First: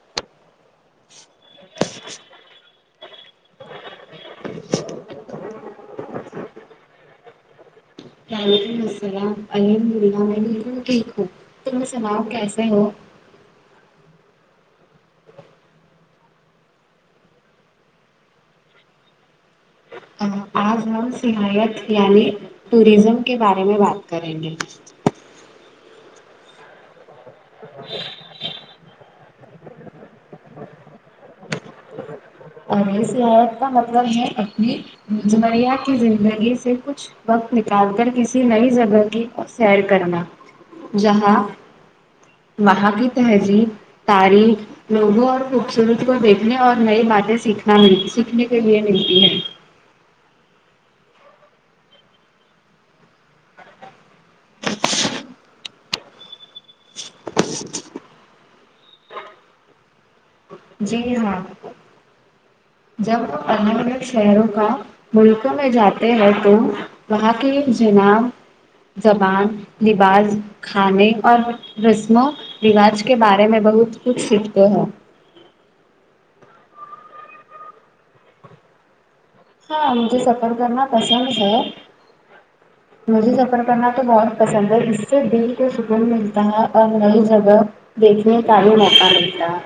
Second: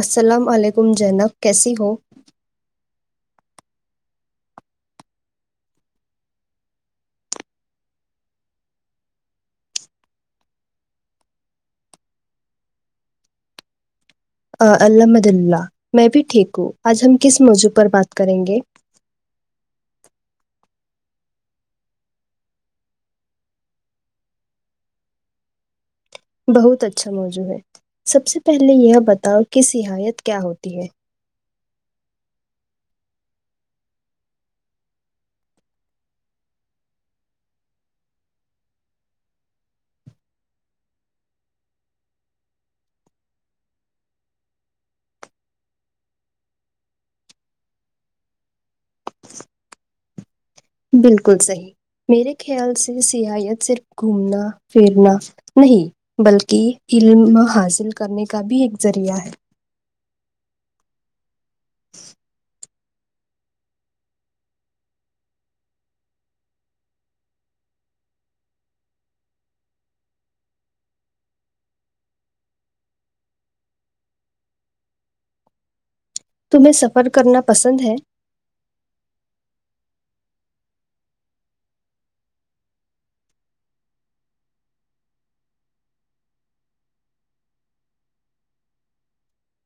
السلام علیکم زینب کیسی ہو وعلیکم السلام الحمد اللہ میں بالکل ٹھیک ہوں تمیں سناؤ کیسے ہو الحمد اللہ میں بھی ٹھیک ہوں آج ہم کس موضوع پر بات کریں گے ہ [unintelligible] آج ہم سحایت یعنی ٹوریزم کے بارے میں بات کریں گے بہت اچھا موجوع ہے سب سے پہلے یہ بتاؤ کہ سحایت کیا ہوتی ہے ار سحایت کا مطلب یہ ہے کہ [unintelligible] کی زندگی سے کچھ وقت نکال کر کسی نئی جگہ کی سیر کرنا جہاں مہاگیت ہے جی تاریخ لوگوں اور خوبصورت کو دیکھنے اور نئی باتیں سیکھنا مل سیکھنے کے لیے ملتی ہے بالکل صحیح میرے خیال سے سحایت صرف گھومنا پھرنا نہیں بلکہ علم حاصل کرنے کا بھی ایک ذریعہ ہے جی ہاں ناقابل سماعت جب الگ الگ شہروں کا ملکوں میں جاتے ہیں تو وہاں کی جناب زبان لباس کھانے اور رسم و رواج کے بارے میں بہت کچھ سیکھتے ہیں تمہیں سفر کرنا پسند ہے ہاں مجھے سفر کرنا پسند ہے ناقابل سماعت مجھے سفر کرنا تو بہت پسند ہے اس سے دل کو سکون ملتا ہے اور نئی جگہ دیکھنے کا بھی موقع ملتا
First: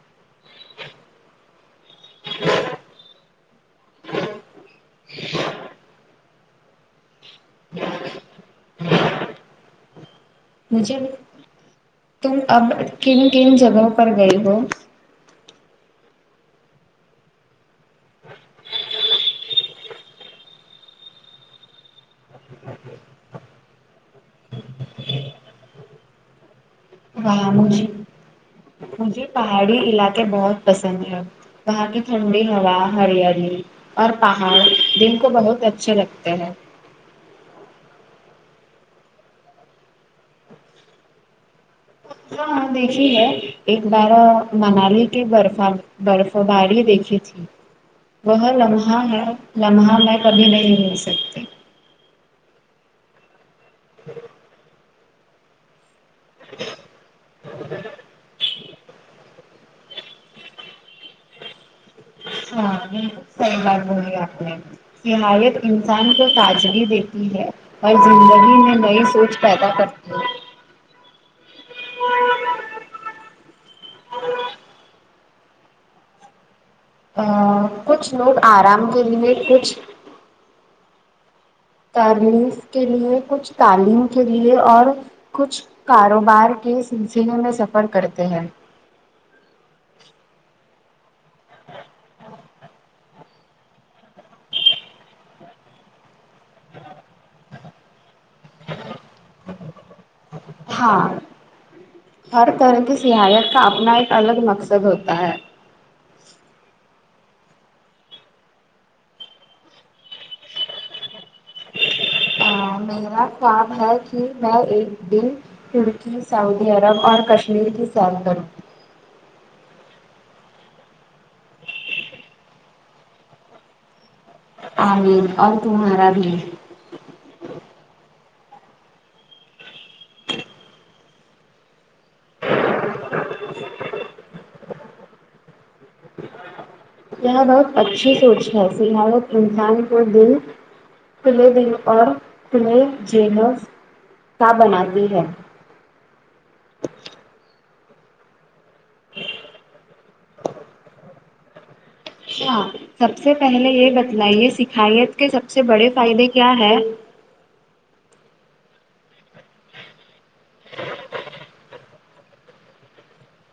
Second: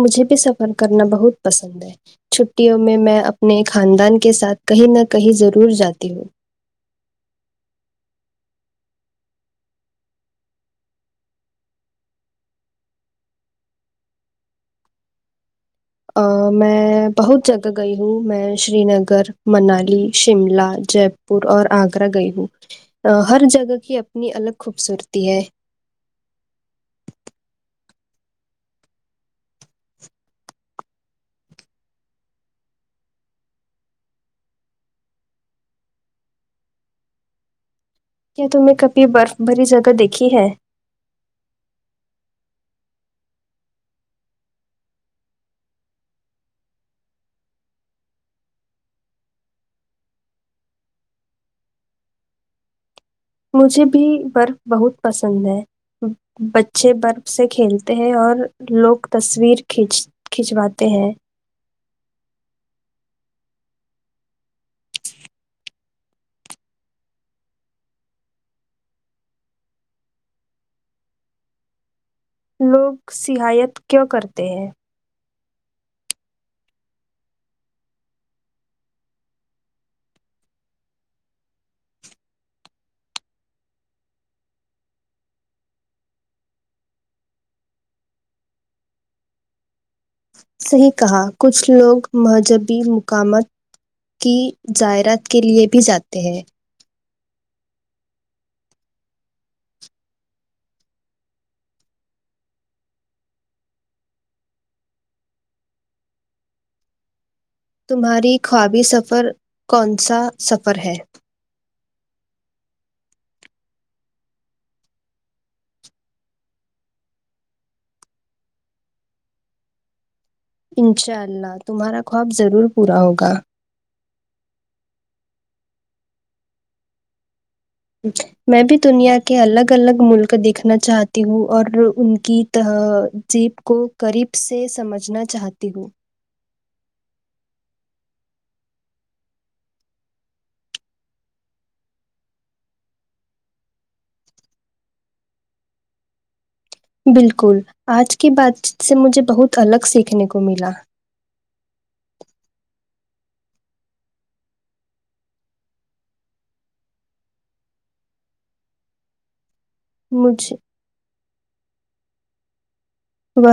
مجھے بھی سفر کرنا بہت پسند ہے چھٹیوں میں میں اپنے خاندان کے ساتھ کہیں نہ کہیں ضرور جاتی ہوں ہ مجھے تم اب کن کن جگہوں پر گئی ہو میں بہت جگہ گئی ہوں میں شری نگر منالی شملہ جے پور پ اور آگرہ گئی ہوں ہر جگہ کی اپنی الگ خوبصورتی ہے وہاں مج مجھے پہاڑی علاقے بہت پسند ہے وہاں کی ٹھنڈی ہوا ہریالی اور پہاڑ دل کو بہت اچھے لگتے ہیں کیا تمنے کبھی برف بھری جگہ دیکھی ہے ہاں ہاں دیکھی ہے ایک بار منالی کی برف برف باری دیکھی تھی وہ لمحہ میں لمحہ میں کبھی نہیں ہو سکتی مجھے بھی برف بہت پسند ہے بچے برف سے کھیلتے ہیں اور لوگ تصویر کھینچ کھنچواتے ہیں ہاں بلکل صحیح بات بولی اپ نے نہایت انسان کو تاجگی دیتی ہے ہر زندگی میں نئی سوچ پیدا کرتی ہیں لوگ صہایت کیوں کرتے ہیں ا کچھ لوگ آرام کے لیے کچھ ترمیز کے لیے کچھ تعلیم کے لیے اور کچھ کاروبار کے سلسلے میں سفر کرتے ہیں صحیح کہا کچھ لوگ مہذبی مقامات کی زائرات کے لیے بھی جاتے ہیں ہاں ہر طرح کی سیاحیت کا اپنا ایک الگ مقصد ہوتا ہے تمہاری خوابی سفر کون سا سفر ہے میرا خواب ہے کہ میں ایک دن ترکی سعودی عرب اور کشمیر کے سیر کرو انشاء اللہ تمہارا خواب ضرور پورا ہوگا امین اور تہارا بھی میں بھی دنیا کے الگ الگ ملک دیکھنا چاہتی ہوں اور ان کی تہذیب کو قریب سے سمجھنا چاہتی ہوں یہ بہت اچھی سوچ ہے فل حال اب انسان کو دل کھلے دل اور کھلے [unintelligible] بالکل آج کی بات چیت سے مجھے بہت الگ سیکھنے کو ملا ہاں سب سے پہلے یہ بتلائیے سیکھا یت کے سب سے بڑے فائدے کیا ہے مجھے وہ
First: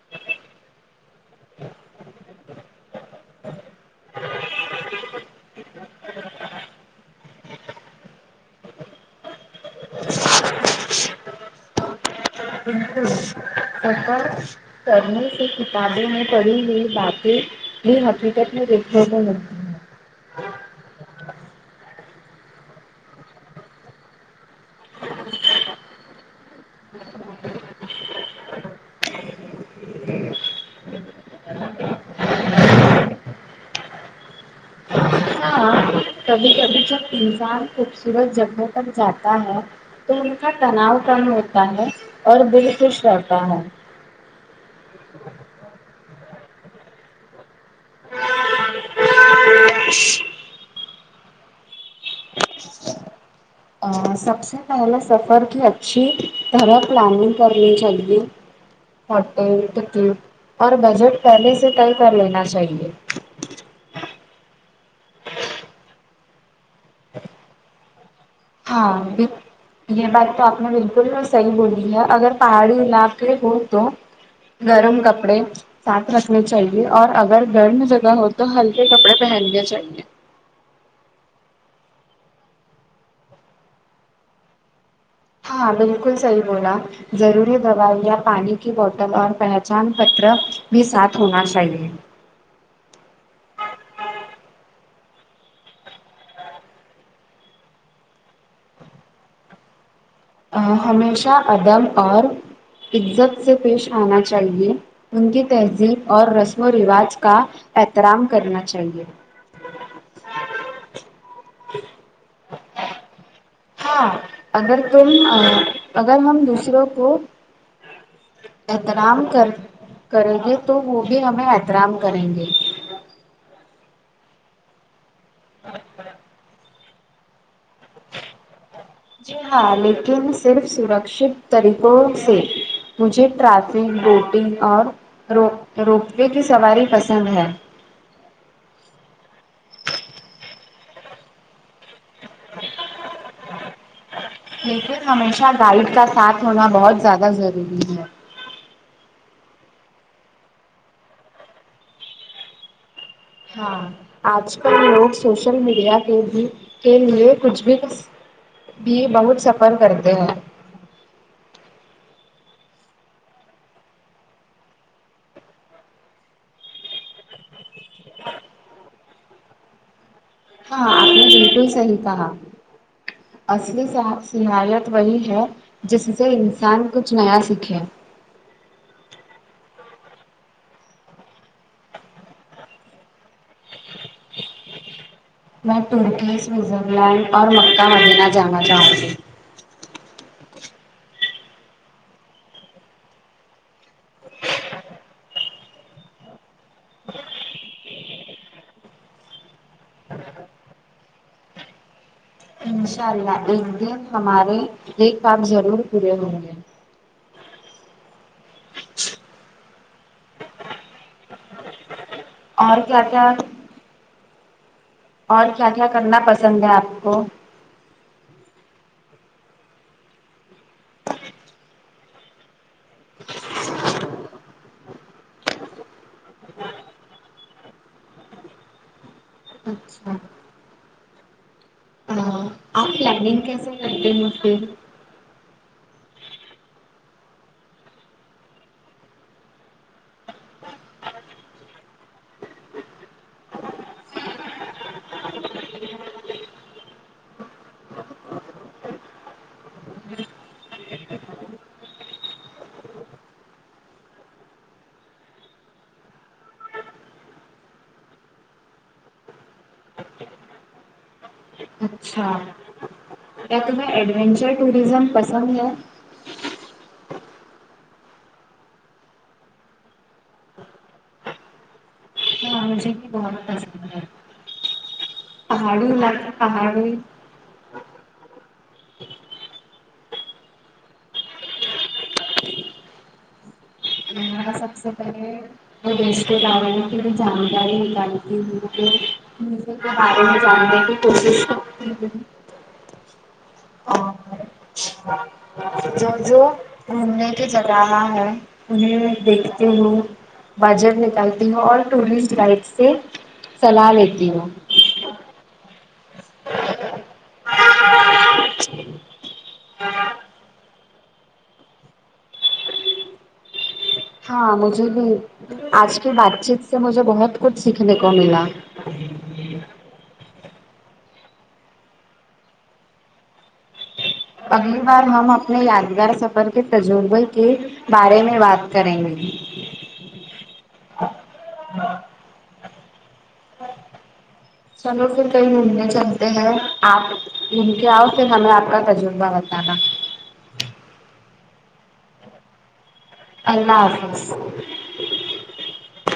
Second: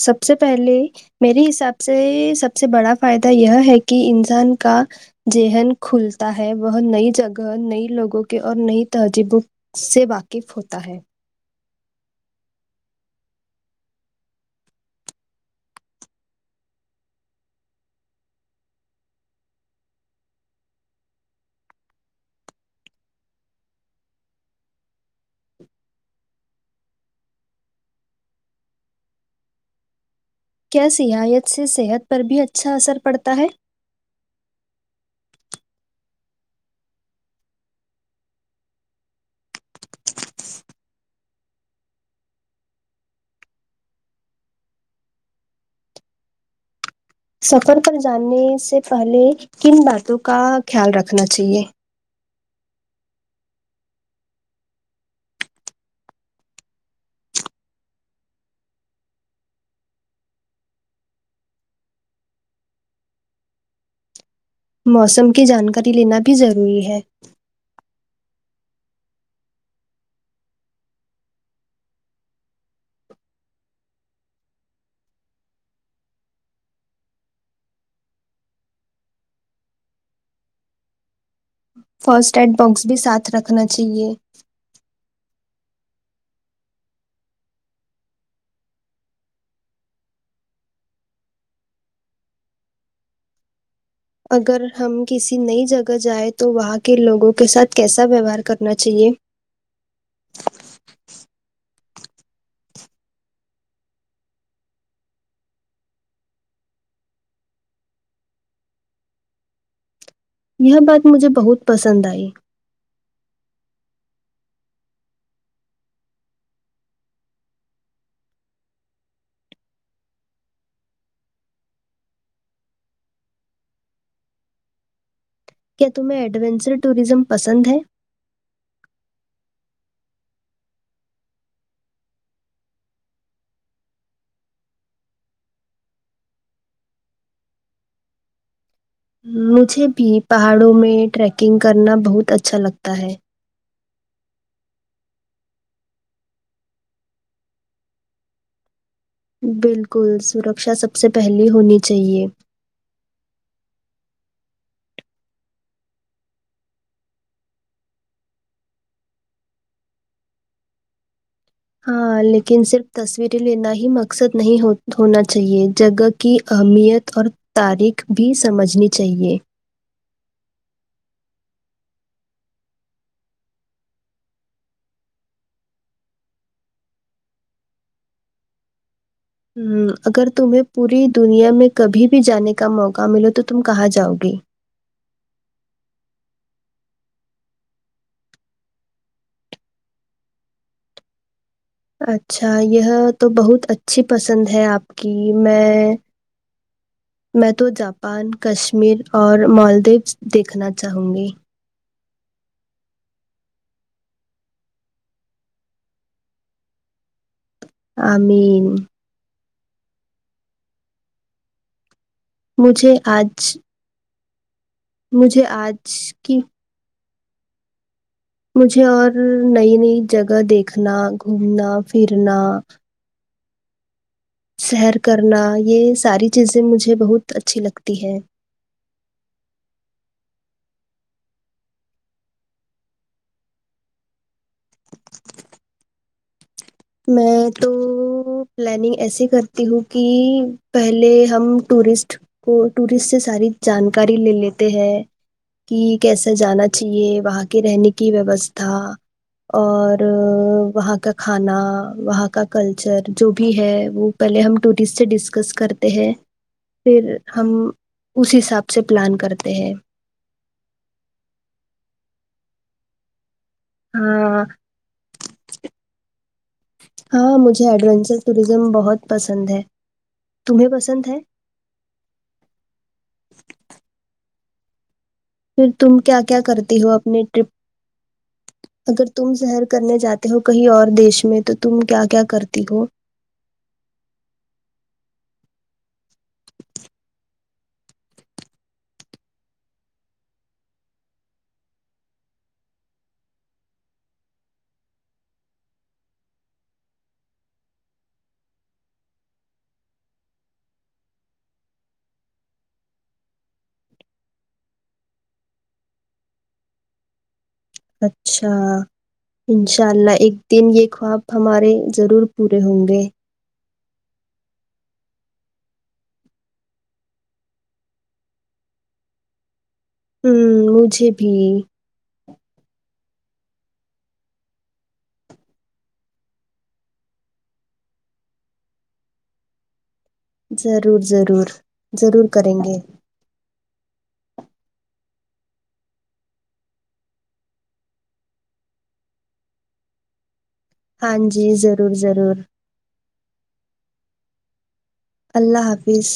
سب سے پہلے میرے حساب سے سب سے بڑا فائدہ یہ ہے کہ انسان کا ذہن کھلتا ہے وہ نئی جگہ نئی لوگوں کے اور نئی تہذیبوں اس سے واقف ہوتا ہے [unintelligible] پڑھی ہوئی کتابوں میں پڑھی ہوئی باتیں بھی حقیقت میں دیکھنے کو مل کیا سیاحیت سے صحت پر بھی اچھا اثر پڑتا ہے ہاں کبھی کبھی جب انسان خوبصورت جگہ پر جاتا ہے تو ان کا تناؤ کم ہوتا ہے اور دل خوش رہتا ہے سفر پر جانے سے پہلے کن باتوں کا خیال رکھنا چاہیے سب سے پہلے سفر کی اچھی طرح پلاننگ کرنی چاہیے ہوٹل ٹکٹ اور بجٹ پہلے سے طے کر لینا چاہیے موسم کی جانکاری لینا بھی ضروری ہے ہاں بھی یہ بات تو آپ نے بالکل صحیح بولی ہے اگر پہاڑی علاقے ہو تو گرم کپڑے ساتھ رکھنی چاہیے اور اگر گرم جگہ ہو تو ہلکے کپڑے پہننے چاہیے فرسٹ ایڈ باکس بھی ساتھ رکھنا چاہیے ہاں بالکل صحیح بولا ضروری دوائی یا پانی کی بوتل اور پہچان پتر بھی ساتھ ہونا چاہیے اگر ہم کسی نئی جگہ جائیں تو وہاں کے لوگوں کے ساتھ کیسا ویوہار کرنا چاہیے ہمیشہ ادب اور عزت سے پیش آنا چاہیے ان کی تہذیب اور رسم رواج کا احترام کرنا چاہیے یہ بات مجھے بہت پسند آئی ہاں اگر تم اگر ہم دوسروں کو احترام کر کریں گے تو وہ بھی ہمیں احترام کریں گے کیا تمہیں ایڈونچر ٹورزم پسند ہے جی ہاں لیکن صرف سراکشیت طریقوں سے مجھے ٹرافک بوٹنگ اور ر روپ پے کی سواری پسند ہے مجھے بھی پہاڑوں میں ٹریکنگ کرنا بہت اچھا لگتا ہے لیکن ہمیشہ گائڈ کا ساتھ ہونا بہت زیادہ ضروری ہے بالکل سرکشا سب سے پہلی ہونی چاہیے ہاں آج کل لوگ سوشل میڈیا کے بھی کے لیے کچھ بھی بھی بہت سفر کرتے ہیں ہاں لیکن صرف تصویریں لینا ہی مقصد نہیں ہونا چاہیے جگہ کی اہمیت اور تاریخ بھی سمجھنی چاہیے ہاں اپ نے بالکل صحیح کہا اصلی صحیحات وہی ہے جس سے انسان کچھ نیا سیکھے ھممم اگر تمہیں پوری دنیا میں کبھی بھی جانے کا موقع ملو تو تم کہاں جاؤ گی میں ترکی سوزی لینڈ اور مکہ مدینہ جانا چاہوں گی اچھا یہ تو بہت اچھی پسند ہے اپ کی میں میں تو جاپان کشمیر اور مالدیوس دیکھنا چاہوں گی انشاء اللہ ایک دن ہمارے دیکھ نیک کام ضرور پورے ہوں گے آمین اور مجھے کیا کیا اج مجھے اور کیا کیا آج کرنا کی پسند ہے اپ کو مجھے اور نئی نئی جگہ دیکھنا گھومنا پھرنا سیر کرنا یہ ساری چیزیں مجھے بہت اچھی لگتی ہیں اچھا آپ پلاننگ کیسے کرتے ہیں مجھ میں تو پلاننگ ایسے کرتی ہوں کی پہلے ہم ٹورسٹ کو ٹورسٹ سے ساری جانکاری لے لیتے ہیں کی کیسا جانا چاہیے وہاں کے رہنے کی ویوستھا اور وہاں کا کھانا وہاں کا کلچر جو بھی ہے وہ پہلے ہم ٹورسٹ سے ڈسکس کرتے ہیں پھر ہم اس حساب سے پلان کرتے ہیں اچھا کیا تمہیں ہاں ایڈونچر ٹورزم پسند ہے ہاں مجھے ایڈونچر ٹوریزم بہت پسند ہے تمہیں پسند ہے ہاں مجھے بھی بہت پسند ہے پھر پہاڑی تم کیا علاقے کیا کرتی ہو پہاڑی اپنی ٹرپ اگر تم سحر کرنے جاتے ہو کہیں اور دیش میں تو تم کیا کیا کرتی ہو ہمارا سب سے پہلے وہ رشتہ دارو کی جانکاری نکالتی ہوں تو سب کے بارے میں جاننے کی کوشش تو ہ چھپن جب جو گھومنے کی جگہ ہے انہیں دیکھتی ہو بجر نکالتی ہوں اور ٹورسٹ گائڈ سے سلا لیتی ہوں اچھا انشاء اللہ ایک دن یہ خواب ہمارے ضرور پورے ہوں گے ہاں مجھے بھی اج کی بات چیت سے مجھے بہت کچھ سیکھنے کو ملا ہی جی ہم مجھے بھی اگلی بار ہم اپنے یادگار سفر کے ترجوبے کے بارے میں بات کریں گے ضرور ضرور ضرور کریں گے چلو پھر کہیں گھومنے چلتے ہیں اپ گھوم کے اؤ پھر ہمیں آپ کا تجربہ بتانا ہاں جی ضرور ضرور اللہ حافظ اللہ حافظ